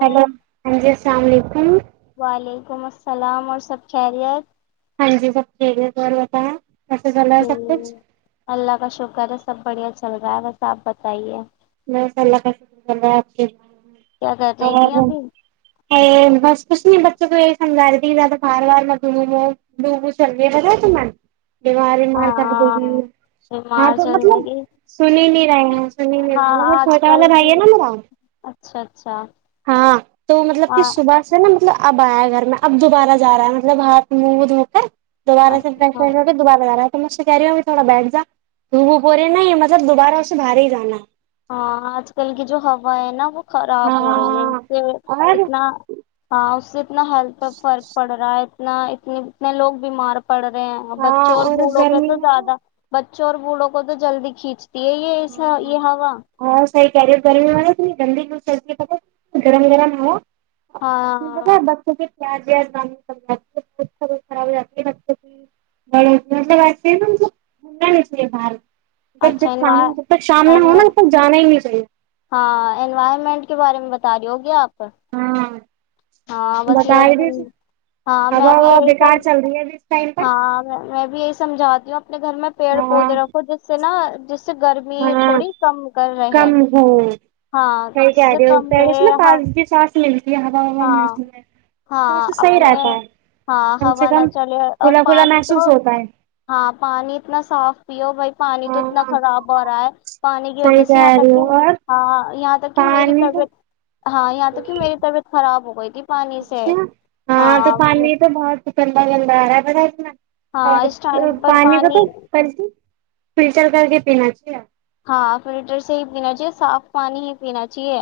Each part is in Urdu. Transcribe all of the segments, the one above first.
ہلو ہاں جی السلام علیکم ولیکم السلام اور سب خیریت ہاں جی سب ہے کو بتا ہے جی سب کچھ اللہ کا شکر ہے سب بڑھیا چل رہا ہے بس آپ بتائیے میںس اللہ کا شکر کر رہا ہے آپ کے کیا کر رہی تھی اور ابھی بس کچھ نہیں بتا س سمجا رہ ت فار وار م مو ڈو سرے برا س م دیوار مار کر گ ہاں ہاں بیمار تو چل رہے مطلب گی سن ہی نہیں رہے ہیں سنی نہیں ہاں آج چھوٹا والا کل بھائی کی ہے نا میرا اچھا اچھا ہاں تو مطلب کہ ہاں صبح سے نا مطلب اب آیا گھر میں اب دوبارہ جا رہا ہے مطلب ہاتھ منہ دھو کر دوبارہ اچھا سے دوبارہ [unintelligible] تمجھ سے کہہ رہی ہو ا تھوڑا بیٹھ جا دو بور رہی نہیں مطلب دوبارہ اسے باہر ہی جانا ہے ہاں آج کل کی جو ہوا ہے نا وہ خراب ہو رہی ہے اس ہاں سے اور اتنا ہاں اس سے اتنا ہیلتھ پہ فرق پڑ رہا ہے اتنا اتنے اتنے لوگ بیمار پڑھ رہے ہیں ہاں بچوں اور بوڑھوں پہ گرمی تو میں زیادہ چور بوڑوں کو تو جلدی کھینچ یہ یہ ایسا یہ ہ ہوا ہ سیح کہہ رہی گرمی وال ت گندی د س گرم گرم ہو اس ہاں تو بچوں کے س خراب جات ف کی بڑ مطلب مننا نسلی بار [unintelligible] ب اچھا ج انوا شام جب تک شام میں انو ہوناا تب تک جانا ہی ملتا سی ہاں انوائرمنٹ کے بارے میں بتا رہ ہوگے آپ ہاں ہاں بس یہ بتائے س بھی ہاں ہوا میں بھی ہوا یہی بیکار سم چل رہی ہے ابھی اس ٹائم پر ہاں میں بھی یہی سمجھا ج دوں اپنے گھر میں پیڑ ہاں پودے رکھو جس سے نا جس سے گرمی ہاں تھوڑی کم کر رہے کم ہو ہاں صحیح اس کہہ سے رہے ہو کم پیڑوں سے نا رہے تازگی سانس ملتی ہے ہوا ہوا ہاں ملتی ہے تو اس ہاں سے صحیح اپنے رہتا ہے ہاں کم سے ہوا نہ کم چلے اور کھلا کھلا پانی محسوس تو ہوتا ہے ہاں پانی اتنا صاف پیو بھائی پانی تو اتنا ہاں خراب ہو رہا ہے پانی کی صحیح وجہ سے یہاں کہہ رہی تک کہ ہو اور ہاں یہاں تک کہ میری پانی تو طبیعت ہاں یہاں تک کہ میری طبیعت خراب ہو گئے پانی سے اچھا ہاں وہ سکندا گہ آر بڑا ہے نا ہاں اس اور ٹائم پر پانی کا تو خ فلٹر کر کے پینا چاہیے ہاں فلٹر سے ہی پینا چاہیے صاف پانی ہی پینا چاہیے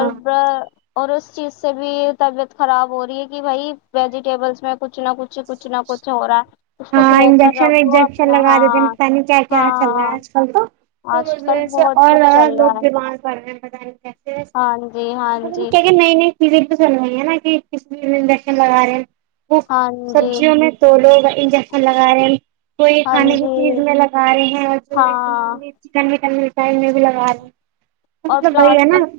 ہاں بر اور اس چیز سے بھی طبیعت خراب ہو رہی ہے کہ بھائی ویجیٹیبلس میں کچھ نہ کچھ کچھ نہ کچھ ہو رہا ہے اس کو ہاں دھو کر انجیکشن رکھو وجیکشن اپنا لگا دیتے ہیں ہاں پ نہیں کیا کیا ہاں چل رہا ہے آج کل تو تو آج اس کل وجہ سے بہت اور کچھ زیادہ چل رہا لوگ ہے بیمار پڑ پ ب ہاں جی ہاں جی ز توس ہےا کہ کزج لگا رہے وہ ہاں جی سبزیوں میں تو لوگ انجیکشن لگا رہے ہیں کوئی ہاں کھانے کی جی چیز میں لگا رہے ہیں اور جو ایک ہاں نان ویج چکن س نہیں اور نا پلاسٹک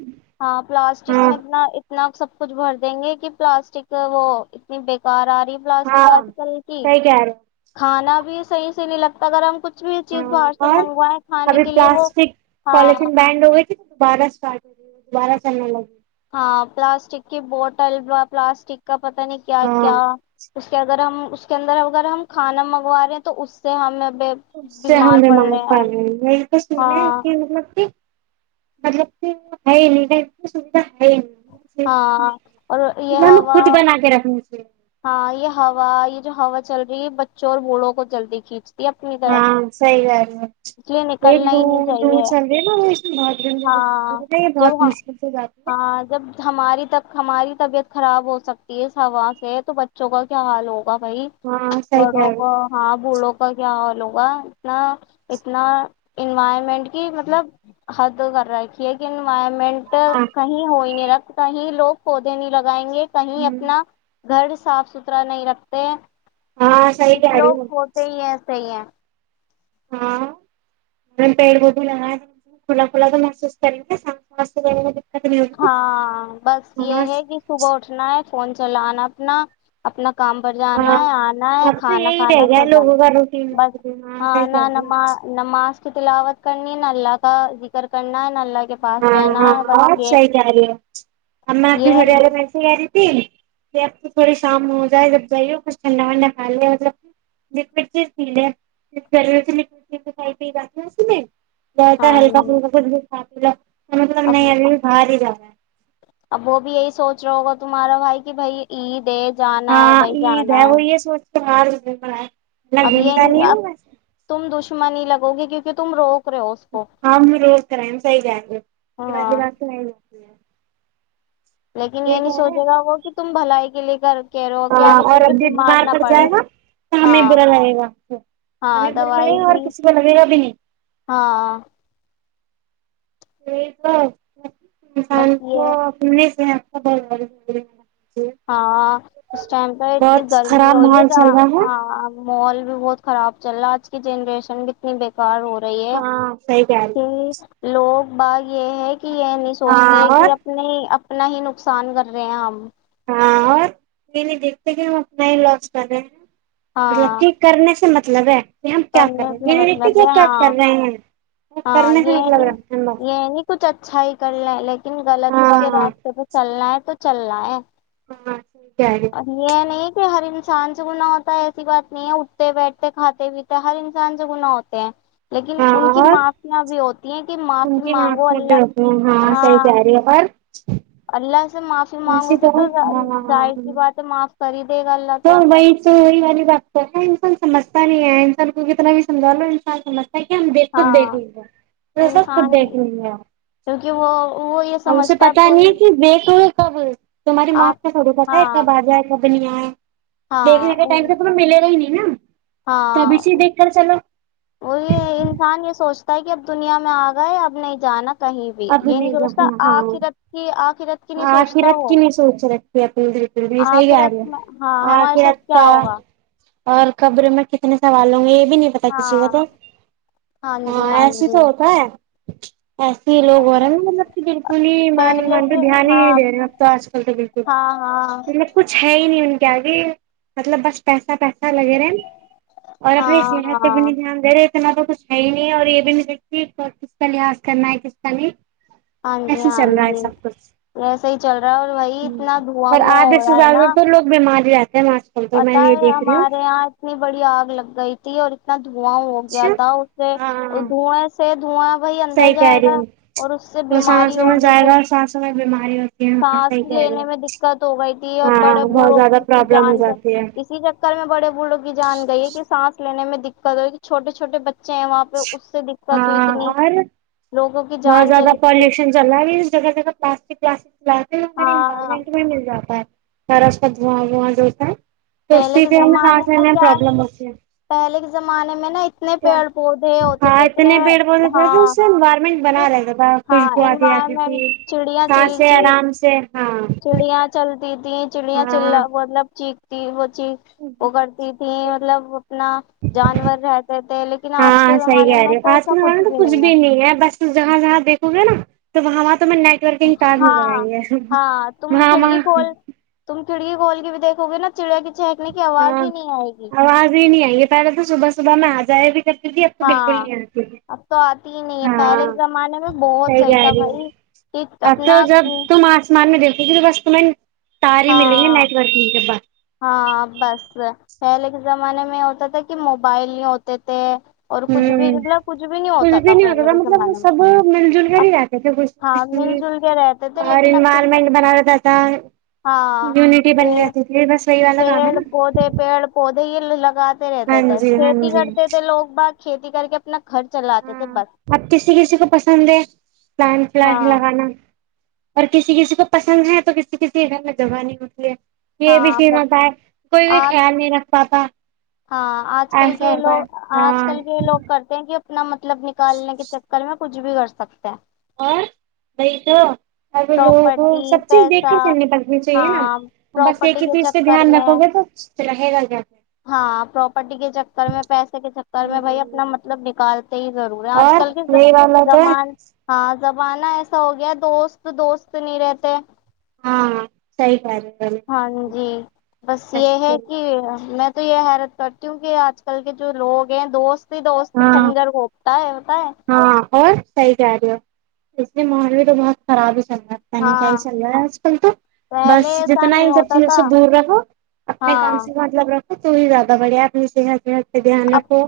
ہاں پلاسٹک ہاں میں اتنا اتنا سب کچھ بھر دیں گے کہ پلاسٹک وہ اتنی بیکار آ رہ پلاسٹک ہاں آج کل کی صحیح کہہ رہے ہو کھانا بھی صحیح نہیں لگتا گرم کچھ کچھ بھی چیز ہاں باہر سے منگوائےیں کھانے کے لیے وہ کالن ہاں بینڈ ہوئے دوبارہ اسٹارٹ ہو دوبارہ چلنے لگ گے ہاں پلاسٹک کی بوٹل ب پلاسٹک پت نہیں کیا ہاں کیا اس کے اگر ہم اس کے اندر اگر ہم کھانا منگوا رہے ہیں تو اس سے ہمیں اس سے بیمار پڑ رہے ہیں ححمدم میں تو سننا ہے ہاں کہ مطلب کہ مطلب کہ ہےم کی سھا ہاں اور یہ ہمیں ہوا خود بنا کے رکھنی چاہیے ہاں یہ ہوا یہ جو ہوا چل رہی ہے بچوں اور بوڑھوں کو جلدی کھینچتی ہے اپنی طرف ہاں سی گال ہے اس لیے یہ ل نکلنا ہی نہیں ل چاہیے چل رہی نا وہ اس میں بہت گندی لگ ہاں یہ جب بہت مشکل سے جاتی ہے ہاں جب ہماری تب ہماری طبیعت خراب ہو سکتی ہے اس ہوا سے تو بچوں کا کیا حال ہو بائی ہاں صحیح کہہ رہی بڑک ہو ہاں بولک کا کیاال ہوگا اتنا اتنا انوائرمنٹ کی مطلب حد کر رکھی ہے کہ ورمنٹ ہاں کہیں ہوئی نہیں رکھ ات ہی لوگ پودے نہیں لگائیں گے کہیں اپنا گھر صاف ستھرا نہیں رکھتے ہاں صحیح کچھ کہہ رہی لوگ ہو ہوتے ہی ہیںس ہی ہیں ہاں پڑ گب لگا ج فلا فلا تو محسوس کر س ہاں بس یہ ہے کہ صبح اٹھنا ہے فون چلان اپنا اپنا کام پر جانا ہاں ہے آنا ہے اب تو کھانا یہی رہ کھانا گیا سو جانا لوگوں کا روٹین بس ہاں صحیح ن کہہ رہی ہو نماز نماز تلاوت کرنی ہے نلہ کا ذکر کرنا ہے نلہ ہاں ہاں اور ہی جا رہی ہے اا آبھی یہ تھڑی والے میںیسے ب تھوڑی شام میں ہو جائے جب جائیے کچھ ٹھنڈاھنڈا پھا لے مطلب لوڈ چیز پی لے وریڈیز کھائی پی جاتی اسی لیے ج تھا ہے ہاں ہلک فلکا کر ہاںیر مطلب نہیں اب باہر ہی رہا ا اب وہ بھی یہی سوچ رہا ہوگا تمہارا بھائی کہ بھائی عید ہےید جانا ہے بائی جانا ہے تمارے ب ا گمتا نہیں گس مانی لگو گی کیونکہ تم روک رہے ہو اس کو ہاں ب روز کرائ صحی کہیں گ ہاں والس لیکن یہ نہیں سوچے گا وہ کہ تم بھلائی کےے گھر ہاں اور اب ج بیمار پڑ جائے گا تو ہمیں ہاں برا لگے گا ہاں ہمیں برا دوائی لگے گا اور بھی کسی کو لگے گا بھی نہیں ہاں یہ تو انسان بس کو یہ اپنے سے ب ہاں اس ٹائم پہ اتنی بہت گرمی خراب ہو رہی ہے ماحول تھا چل رہا ہے ہاں مال بھی بہت خراب چل رہا آج کی جنریشن کتنی بےیکار ہو رہ ہاں صحیح کہہ رہی ہوں لوگ باغ یہ ہے کہ یہ نہیں سوچتے ہاں اور کہ اپنے اپنا ہی نقصان کر رہے ہیں ہم ہاں اور یہ نہیں دیکھتے کہ ہم اپنا ہی لوس کر رہے ہیں مطلب ہاں کہ کرنے سے مب مطلب ہے ہمپ کیا کر کرنے رہے ہیں سے میرے مطلب ہے کیاپ کر ہاں رہے ہیں کرنے سے مطلب اچھائی کر ل لائک غلط ہاں کے راستے پہ چلنا ہے تو چل رہا ہے ہاں ہاں صحیح کہہ رہی ہے، یہ نہیں کہ ہرن انسان سے گنااہ ہوتا ہے ایسی بات نہیں ہے اٹھتے بیٹھتے کھاتے پیتے ہر انسان سے گنا ہوتے ہیں لیکن ان ہاں کی اور معافیاں بھی ہوتی ہیں کہ ان کی معافی مانگو میں اللہ ر ہاں صحیح کہہ رہی ہے پر ہ اللہ سے معافی مانگو گے تو ہاں ظاہر سی بات ہے معاف کر ہی دے گا اللہ تو وہی تو وہی والی بات کر ہے کون سمج پتہ نہیں ہے انسان کو کتنا بھی سجھ لو انسان کو کہ ہم دیک خود دیکھ ہاں لیں گے سب انسان خود دیکھ لوں گے کیونکہ وہ وہ یہ ا اسے سمجھتا اب پتا نہیں دن ہے کہ دیکھ ل کب تمہاری آپ موت کا تھوڑے پتا ہے ہاں کب آ جائے کب بنیا ہے دیکھنے کے ٹائم سے ہاں تو ملے رہ ہی نہیں نا تبھی ہاں سے دیکھ کر چلو وہ یہ انسان یہ سوچتا کہ اب دنیا میں آ گئے ہے اب نہیں جانا کہیں بھی اب یہ نہیں سوچتا رکھنا آخرت ہاں کی آخرت کی نہیں سوچتا آخرت وہ کی نہیں سوچ رکھی اپنی بالکل بھی صحیح آ رہی آخرت ہے میں ہاں ہمارے ساتھ کیا ہوگا اورکبیر میں کتنے سوال ہوں گی بھی نہیں پتا کسی کو ہاں تو ہاں ایسے تو ہوتا ہے ہاں یہ لوگ ہو رہے نا مطلب کہ بالکل ہی مان پہلے مان تو کے دھیان ہی نہیں ہاں دے رہے ہیں اب تو آج کل تو بالکل ہاں ہاں مطلب کچھ ہے ہی نہیں کیا گے مطلب بس پیسا پیسا لگے رہے ہیں اور اپنی ہاں صحت پہ بھی ہاں نہیں دھیان دے رہے نا تو کچھ ہے ہی نہیں ہے اور یہ بھی م ستی کس کا لحاظ کرنا ہے کس کلی ہاں جی ہاں جی وسے ہی چل رہا ہے اور وہی اتنا دھواں اور مواں ہو آدھے سے رہا ہے نا زیادہ تو لوگ بیمار ہی رہتے ہیں آج کل تو میں پتا یہ ہے دیکھ رہی ہوں ہمارے یہاں اتنی بڑی آگ لگ گئی تھی اور دھواں ہو گیا اچھا تھا اس سے ہاں دھوئیں سے دھواں وہھی اندر صحیح کہہ جائے رہی گا ہوں اور اس سے بیماری ہوگی پھر ای سانس لینے میں دقت ہو گئی تھی اور ہاں بڑے بہت بوڑھوں زیادہ کی پرابلم ہو جان سے جاتی ہے اسی چکر میں بڑے بوڑھوں کی جان گئی ہے کہ سانس لینے میں دقت ہوئی چھوٹےھوٹے بچے بچے ہیں وہاں پہ اس سے دقت ہو ہاں اتنی اور لوگوں کی بہت جان زیادہ چلی گئی پالوشن چ رہا ہے جگہ جگہ پلاسٹ ج ہماراری ہاں انوائرمنٹ میں مل جاتا ہے سراف کا دھواں وواں جو ہوتا ہے تو پہلے اسی کے پہ ہمیں زمانے سانس میں لینے کیا ہے پرابلم ہوتی پہلے کے زمانے میں نا اتنے کیا پیڑ پودے ہوتے ہاں تھے اتنے پیڑ پودے تھے تو ہاں اس سے انوائرمنٹ پھر بنا رہے گ ب ہاں خوشبو آتی آتی انوائرمنٹ تھی س سے آرام سے ہاں چڑیاں چل سیتیھی چڑیاں چ ہاں مطلب چی ہو ی وہ کرتی یہ مطلب اپنا جانور رہتے تھے لیکن آج کے ہاں صحیح زمانے کہہ میں رہے ہو تو آج ایسا کل کچھ ہمارے تو بھی نہیں ہے بس جہاں جہاں دیکھو گے نا تو وہاں تو میں نیٹ ورکگتاب میں ہاں بنائی ہے ہاں وہاں گول کے بھی دھو گے نا چڑیا کی چہکنے کی آواز ہاں ہی نہیں آئے گی آواز ہی نہیں آئ گ ہے پہلے تو صبح صبح میں آ ج بھی ک اب تو بالکل ہاں نہیں آتی اب تو آتی ہی نہیں ہے ہاں پہلے کے زمانے میں بہت صحی صحیح تھا ہے بھائی کہ اب تو اپنا جب تم آسمان میں دیکھتی تھی تو بس ت ساری ملیں گی ہاں نیٹ ورکنگ کے بع ہاں بس پہلے کے زمانے میں ہوتا تھا کہ موبائل نہیں ہوتے تھے اور ہ کچھ بھی مطلب کچھ بھی نہیں کچھ ہوتا بھی نہیں ہوتا پہلے تھا کے مطلب زمانے میں سب مل جل کر اب ہی رہتے تھے ہاں خش مل جل کے رہتے تھے اور لیکن اب کے انوائرمنٹ بنا رہتا ہاں تھامیونٹی بنی پے- رہتی تھی بس وہی والا کام ہے پیڑ نا پوڑے پیڑ پوڑے دی لگات ہاں رہتا جی ہاں کھیتی جی کرتے تھے لوگ با کھیتی کر کے اپنا گھر چلاتے تھے ہاں بس آپ کسی کسی کو پسند ہے پلان ہاں پلاز لگانا اور کسی کسی کو پسند ہے تو کسی کسی کے گھر میں دوگا نہیں ہوتی ہے یہ بھی ہاں بس چمتا ہے کوئی بھی آج خیال نہیں رکھ پاتا ہاں آج کل کے ایسا ہوتا ہے لوگ آج ہاں کل کے لوگ کرتے ہیں کہ نم مطلب نکالنے کے چکر میں کچھ بھی کر سکتے ہیں اور وہی تو اب لوگوں کو پراپرٹی سب چیز دیکھ پیسہ کر چلنی پڑنی چاہیے نا ہاں بس پراپرٹی ایک ہی کے چیز پہ چکر دھیان میں رکھو گے تو رہے گا کیا ہاں پراپرٹی کے چکر میں پیسے کے چکر پھر، میں بھائی اپنا مطلب نکالتے ہی ضرور ہے آج اور کل کے یہی والا تو زمان ہاں زمانہ ایسا ہو گیا دوست تو دوست نہیں رہتے ہاں سی پار ہاں جی بس یہ ہے ہو کہ میں تو یہ حیرت کرتی ہوں کہ آج کل کے جو لوگ ہیں دوست دوست ہاں خنجر گھپتا ہے ہوتا ہے ہاں اور صحیح کہہ رہی ہو اس لیے ماحول بھی تو بہت خراب ہی چا پتا نہیں کیا ہاں ہی چل رہا ہے آج کل تو پہلے بس ایسا جتنا ہے نہیں ان سب ہوتا چیزوں تھا سے دور رکھو اپنے کام ہاں سے مطلب رکھو تو ہی زیادہ بڑھیا اپ نےح پہ دھیان اب رکھو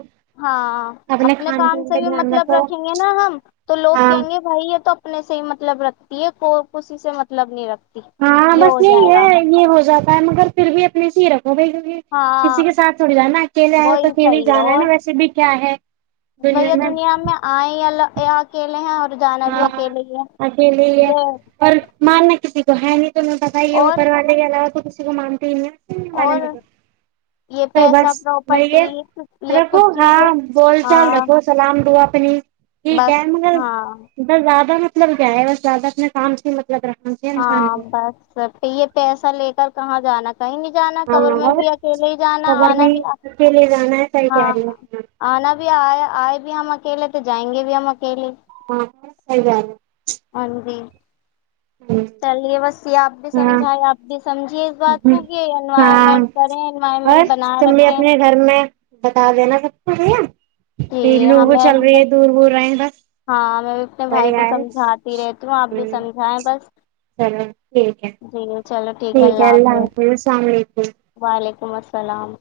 اپنے کھان پین پہ دھیان رکھو دکھیں گے نا ہم تو لوگ ہاں کہیں گے بھائی یہ تو اپنے سے ہی مطلب رکھتی ہے کوئی کسی سے مطلب نہیں رکھتی ہاں یہ بس ہو یہی جائے گا ہے یہ ہو جاتا ہے مگر پھر بھی اپنے سے ہی رکھ ہو بھائی کیونکہ کسی ہاں کےاتھ تھوڑی جا نا اکیلے آئے تو وہی اکیل ہی صحیح جانا ہے اور نا ویسے بھی کیا ہے بھیا دنیا میں آئے الگ یہ اکیلے ہیں اور جانا بھی ہاں اکیلے ہی ہے اکیلیے ہی ہے یہ اور ماننا ک تو ہے ن تو میں بائی یہ ابر اور والے گلا ہو تو کو مانتی ہیں ن ے اور م یہ تو بس پیسہ میں پراپرٹی یہ یہ رکھو کچھ ہاں چیزیں بول چال ہاں رکھو سلام دا اپنی ٹھیک ہے بس مگر ہاں ا زیادہ م مطلب کیا ہے بس زیادہ اپنے کام سے مطلب رکھنا چاہیے انسان ہاں کو بس پ یہ پیسہ لے کر کہاں جانا کہیں نہیں جانا کبور ہاں میں اور بھی اکیلے ہی جانا خبر آنا میں بھی کے لیے جانا ہے صحیح کہہ ہاں رہی ہے آنا بھی آئے آئے بھی ہم اکیلے تو جائیں گ بھی ہم کے ہاں صحیح کہہ انی آپ بھی ہ ہاں سمجھائیے آپ بھی سمجھیے اس بات کو کہ ہاں انوائرمنٹ کریں اور انوائرمنٹ بنائے تم بھی رکھیں اپنے گھر میں بتا دینا سکتے بھیا جی کہ لوگو ہمیں چل بھی رہی ہے بس دور دور رہے ہیں بس ہاں میں بھی اپنے بھائی کو بڑھیا ہے سمجھاتی رہتی ہوں آپ بھی سمجھائیں بس اف [unintelligible] چلو ٹھیک ہے ٹھیک ہے اللہ حافظ السلام علیکم علکم السلام